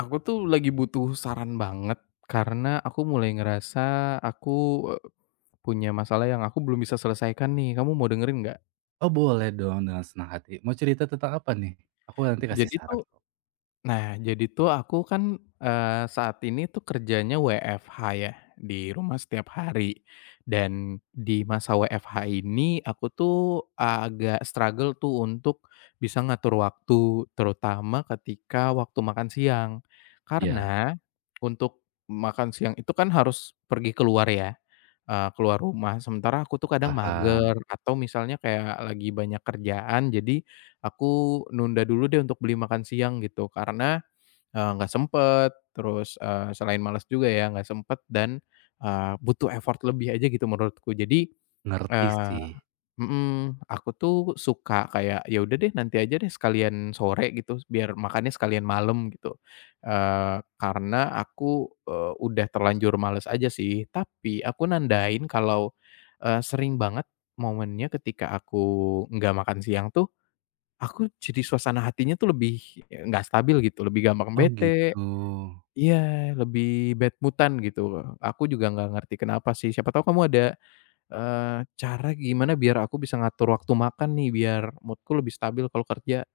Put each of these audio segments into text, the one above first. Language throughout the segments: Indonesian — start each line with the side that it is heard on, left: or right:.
left: Aku tuh lagi butuh saran banget karena aku mulai ngerasa aku, eee, punya masalah yang aku belum bisa selesaikan nih. Kamu mau dengerin nggak?
right: Oh boleh dong dengan senang hati. Mau cerita tentang apa nih? Aku nanti kasih
left: Jadi
right: saran
left: tuh
right: kok.
left: Nah, jadi tuh aku kan, saat ini tuh kerjanya WFH ya, di rumah setiap hari. Dan di masa WFH ini aku tuh agak struggle tuh untuk bisa ngatur waktu, terutama ketika waktu makan siang.
right: Iya,
left: Karena untuk makan siang itu kan harus pergi keluar ya, keluar rumah. Sementara aku tuh kadang
right: paham.
left: mager atau misalnya kayak lagi banyak kerjaan, jadi aku nunda dulu deh untuk beli makan siang gitu. Nggak sempet, terus, selain males juga ya, nggak sempet dan, butuh effort lebih aja gitu menurutku. Jadi,
right: Ngerti
left: eee
right: sih.
left: mhm, aku tuh suka kayak, "Ya udah deh, nanti aja deh sekalian sore," gitu, biar makannya sekalian malam gitu. Karena aku, udah terlanjur males aja sih, tapi aku nandain kalau, sering banget momennya ketika aku nggak makan siang tuh, aku jadi suasana hatinya tuh lebih, nggak stabil gitu, lebih gampang
right: Oh
left: bete,
right: gitu.
left: iya, lebih bad mood-an gitu. Aku juga nggak ngerti kenapa sih, siapa tahu kamu ada, eee, cara gimana biar aku bisa ngatur waktu makan nih, biar mood-ku lebih stabil kalau kerja.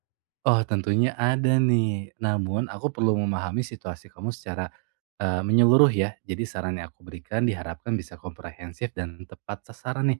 right: Oh tentunya ada nih. Namun aku perlu memahami situasi kamu secara menyeluruh ya. Jadi saran yang aku berikan diharapkan bisa komprehensif dan tepat sasaran nih.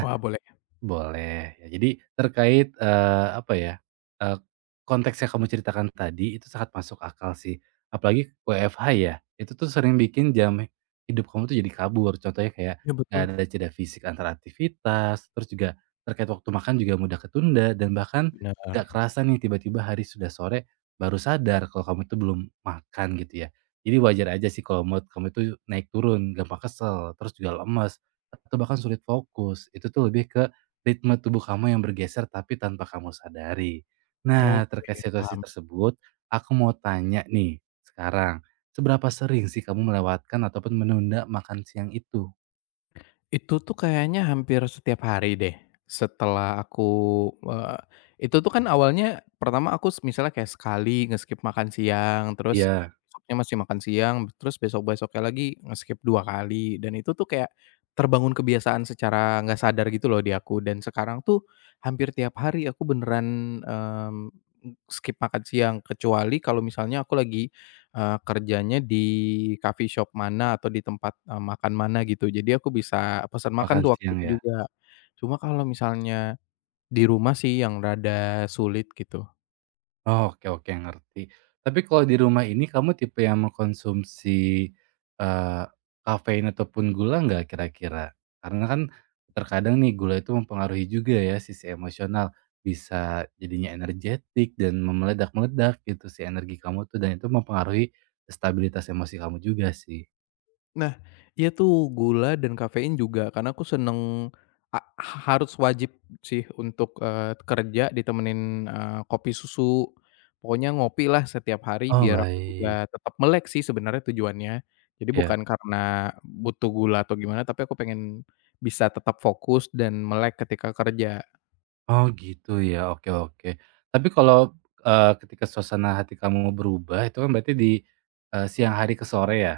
left: Wah boleh,
right: Boleh, ya jadi terkait, apa ya, eee, konteks yang kamu ceritakan tadi itu sangat masuk akal sih, apalagi WFH ya, itu tuh sering bikin jam hidup kamu tuh jadi kabur, contohnya kayak
left: iya
right: nggak
left: betul,
right: ada jeda fisik antara aktivitas, terus juga terkait waktu makan juga mudah ketunda dan bahkan
left: bener.
right: nggak kerasa nih tiba-tiba hari sudah sore baru sadar kalau kamu itu belum makan gitu ya. Jadi wajar aja sih kalau mood kamu itu naik turun, gampang kesel, terus juga lemes, atau bahkan sulit fokus, itu tuh lebih ke ritme tubuh kamu yang bergeser tapi tanpa kamu sadari. Nah, terkait
left: Oke,
right: situasi
left: paham.
right: tersebut, aku mau tanya nih sekarang, seberapa sering sih kamu melewatkan ataupun menunda makan siang itu?
left: Itu tuh kayaknya hampir setiap hari deh, setelah aku, eee, itu tuh kan awalnya pertama misalnya kayak sekali nge-skip makan siang, terus
right: Iya,
left: besoknya masih makan siang, terus besok-besoknya lagi nge-skip 2 kali, dan itu tuh kayak terbangun kebiasaan secara nggak sadar gitu loh di aku, dan sekarang tuh hampir tiap hari aku beneran, mmm, skip makan siang, kecuali kalau misalnya aku lagi kerjanya di coffee shop mana atau di tempat, makan mana gitu. Jadi aku bisa pesan makan
right: makan
left: tuh waktu
right: siang
left: itu
right: ya?
left: juga. Cuma kalau misalnya di rumah sih yang rada sulit gitu.
right: Oh, oke oke, ngerti. Tapi kalau di rumah ini kamu tipe yang mengkonsumsi, eee, kafein ataupun gula nggak kira-kira? Karena kan terkadang nih gula itu mempengaruhi juga ya sisi emosional, bisa jadinya energetik dan memeledak-meledak gitu si energi kamu tuh dan itu mempengaruhi stabilitas emosi kamu juga sih.
left: Nah, iya tuh gula dan kafein juga karena aku seneng a harus wajib sih untuk, kerja ditemenin, kopi susu. Pokoknya ngopi lah setiap hari
right: Oh,
left: biar aku
right: baik.
left: juga tetap melek sih sebenarnya tujuannya. Jadi
right: Ya.
left: bukan karena butuh gula atau gimana, tapi aku pengen bisa tetap fokus dan melek ketika kerja.
right: Oh, gitu ya, oke oke. Tapi kalau, ketika suasana hati kamu berubah itu kan berarti di, siang hari ke sore ya?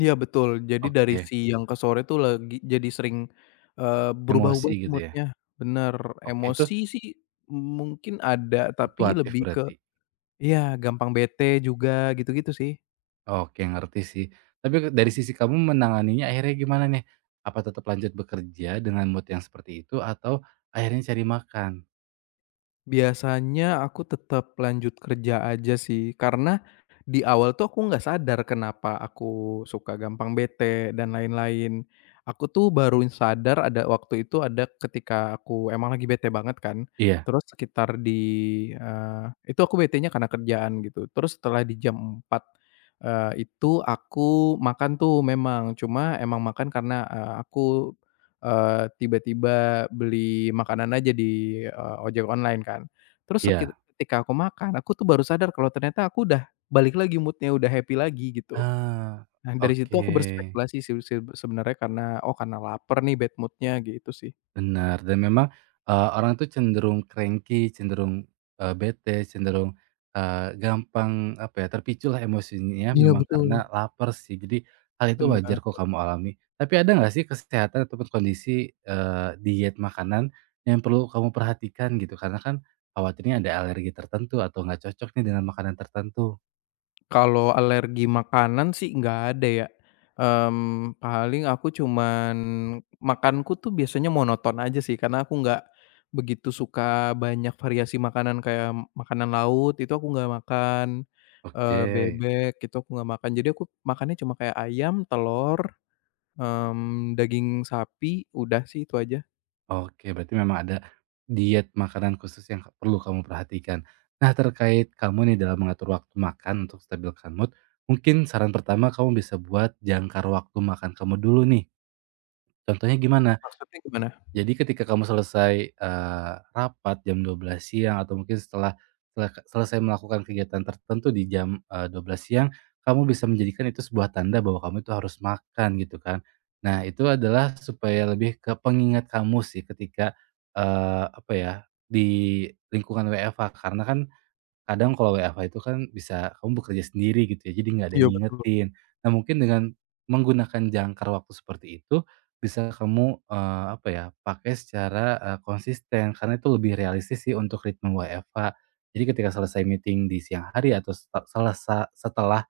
left: Iya betul, jadi dari
right: Oke,
left: siang ke sore tuh lagi jadi sering, berubah-ubah
right: emosi
left: tuh
right: gitu ya?
left: mood-nya, bener.
right: Oke, itu
left: Emosi sih mungkin ada, tapi
right: fluktuatif
left: lebih ke
right: berarti?
left: iya gampang bete juga, gitu-gitu sih.
right: Oke, ngerti sih. Tapi ke dari sisi kamu menanganinya akhirnya gimana nih? Apa tetap lanjut bekerja dengan mood yang seperti itu atau akhirnya cari makan?
left: Biasanya aku tetap lanjut kerja aja sih, karena di awal tuh aku nggak sadar kenapa aku suka gampang bete dan lain-lain. Aku tuh baru sadar ada waktu itu ada ketika aku emang lagi bete banget kan,
right: Iya
left: terus sekitar di, itu aku betenya karena kerjaan gitu. Terus setelah di jam empat itu aku makan tuh memang, cuma emang makan karena, aku tiba-tiba beli makanan aja di, ojek online kan. Terus sekit
right: iya.
left: Ketika aku makan, aku tuh baru sadar kalau ternyata aku udah balik lagi moodnya udah happy lagi gitu.
right: Ah,
left: Nah dari situ
right: oke.
left: aku berspekulasi sih sebenarnya karena, oh karena lapar nih bad moodnya gitu sih.
right: Benar, dan memang, orang tuh cenderung cranky, cenderung, bete, cenderung, gampang apa ya, terpiculah emosinya ya,
left: Iya
right: memang
left: betul.
right: karena lapar sih. Jadi hal itu
left: Benar.
right: wajar kok kamu alami. Tapi ada nggak sih kesehatan ataupun kondisi, diet makanan yang perlu kamu perhatikan gitu? Karena kan khawatirnya ada alergi tertentu atau nggak cocok nih dengan makanan tertentu.
left: Kalau alergi makanan sih nggak ada ya, mmm, paling aku cuman makanku tuh biasanya monoton aja sih karena aku nggak begitu suka banyak variasi makanan kayak makanan laut itu aku nggak makan,
right: Oke.
left: bebek itu aku nggak makan jadi aku makannya cuma kayak ayam, telur, mmm, daging sapi udah sih itu aja.
right: Oke, berarti memang ada diet makanan khusus yang perlu kamu perhatikan. Nah, terkait kamu nih dalam mengatur waktu makan untuk stabilkan mood, mungkin saran pertama kamu bisa buat jangkar waktu makan kamu dulu nih. Contohnya gimana?
left: Maksudnya gimana?
right: Jadi ketika kamu selesai, rapat jam 12.00 siang atau mungkin setelah setelah selesai melakukan kegiatan tertentu di jam, 12.00 siang, kamu bisa menjadikan itu sebuah tanda bahwa kamu itu harus makan gitu kan. Nah itu adalah supaya lebih ke pengingat kamu sih ketika, apa ya, di lingkungan WFH karena kan kadang kalau WFH itu kan bisa kamu bekerja sendiri gitu ya, jadi nggak ada
left: Iya
right: yang
left: betul.
right: ngingetin. Nah mungkin dengan menggunakan jangkar waktu seperti itu, bisa kamu, apa ya, pakai secara, konsisten karena itu lebih realistis sih untuk ritme WFH. Jadi ketika selesai meeting di siang hari atau seta selesa setelah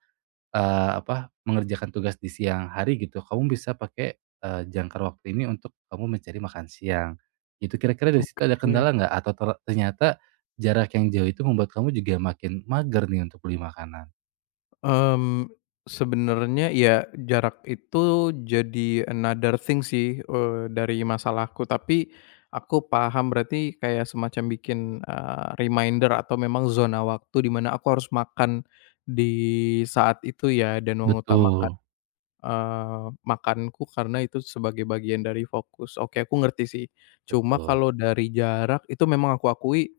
right: Apa, mengerjakan tugas di siang hari gitu, kamu bisa pakai, jangkar waktu ini untuk kamu mencari makan siang, gitu. Kira-kira dari situ ada
left: Oke.
right: kendala nggak? Atau ternyata jarak yang jauh itu membuat kamu juga makin mager nih untuk beli makanan?
left: Mmm, sebenarnya ya jarak itu jadi another thing sih, dari masalahku, tapi aku paham berarti kayak semacam bikin, reminder atau memang zona waktu di mana aku harus makan di saat itu ya dan mengutamakan,
right: Betul
left: makanku karena itu sebagai bagian dari fokus. Oke, aku ngerti sih. Cuma
right: betul,
left: kalau dari jarak itu memang aku akui,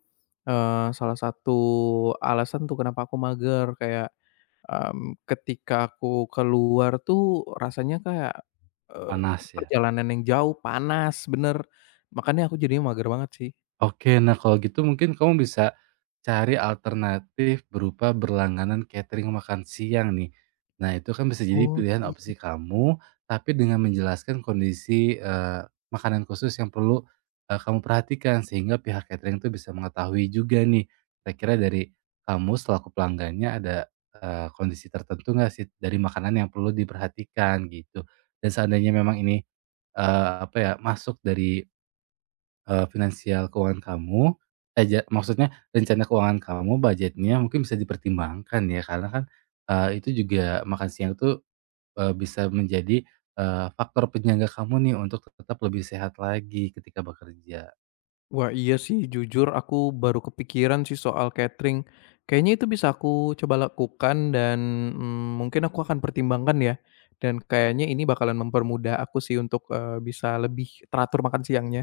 left: salah satu alasan tuh kenapa aku mager kayak mmm, ketika aku keluar tuh rasanya kayak, eee,
right: panas ya.
left: perjalanan yang jauh, panas, bener. Makanya aku jadinya mager banget sih.
right: Oke, nah kalau gitu mungkin kamu bisa cari alternatif berupa berlangganan catering makan siang nih. Nah, itu kan bisa jadi
left: Oh,
right: pilihan
left: iya.
right: opsi kamu, tapi dengan menjelaskan kondisi, makanan khusus yang perlu, kamu perhatikan sehingga pihak catering itu bisa mengetahui juga nih, kira-kira dari kamu selaku pelanggannya ada, kondisi tertentu nggak sih dari makanan yang perlu diperhatikan gitu. Dan seandainya memang ini, apa ya, masuk dari finansial keuangan kamu, aja maksudnya rencana keuangan kamu, budgetnya mungkin bisa dipertimbangkan ya, karena kan, itu juga makan siang itu bisa menjadi, faktor penyangga kamu nih untuk tetap lebih sehat lagi ketika bekerja.
left: Wah, iya sih jujur aku baru kepikiran sih soal catering. Kayaknya itu bisa aku coba lakukan dan, mmm, mungkin aku akan pertimbangkan ya, dan kayaknya ini bakalan mempermudah aku sih untuk, bisa lebih teratur makan siangnya.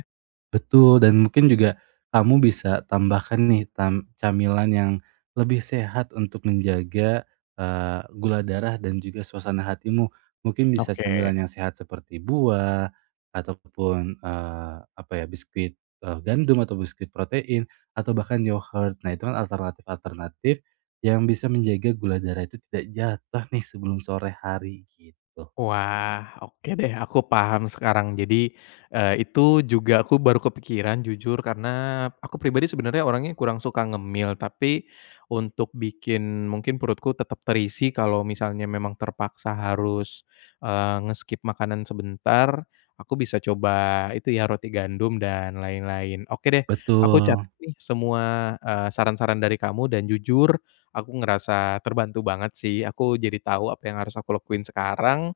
right: Betul, dan mungkin juga kamu bisa tambahkan nih camilan yang lebih sehat untuk menjaga, gula darah dan juga suasana hatimu. Mungkin bisa
left: Oke.
right: camilan yang sehat seperti buah ataupun, apa ya, biskuit, gandum atau biskuit protein atau bahkan yogurt. Nah, itu kan alternatif-alternatif yang bisa menjaga gula darah itu tidak jatuh nih sebelum sore hari, gitu.
left: Wah, oke deh, aku paham sekarang. Jadi, itu juga aku baru kepikiran jujur karena aku pribadi sebenarnya orangnya kurang suka ngemil, tapi untuk bikin mungkin perutku tetap terisi kalau misalnya memang terpaksa harus, nge-skip makanan sebentar, aku bisa coba itu ya roti gandum dan lain-lain. Oke deh, aku
right: Betul.
left: catat nih semua, saran-saran dari kamu dan jujur aku ngerasa terbantu banget sih. Aku jadi tahu apa yang harus aku lakuin sekarang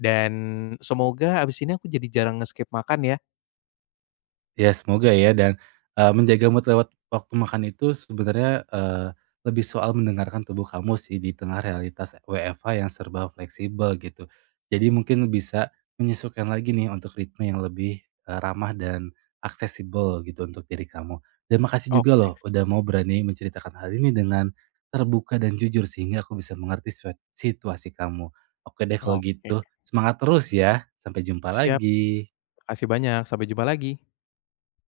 left: dan semoga abis ini aku jadi jarang nge-skip makan ya.
right: Ya semoga ya dan, menjaga mood lewat waktu makan itu sebenarnya, lebih soal mendengarkan tubuh kamu sih di tengah realitas WFH yang serba fleksibel gitu. Jadi mungkin bisa menyesuaikan lagi nih untuk ritme yang lebih, ramah dan aksesibel gitu untuk diri kamu. Dan makasih juga
left: Oke
right: loh udah mau berani menceritakan hal ini dengan terbuka dan jujur sehingga aku bisa mengerti situasi kamu. Oke deh kalau
left: oke.
right: gitu, semangat terus ya, sampai jumpa
left: Siap,
right: lagi.
left: makasih banyak. Sampai jumpa lagi.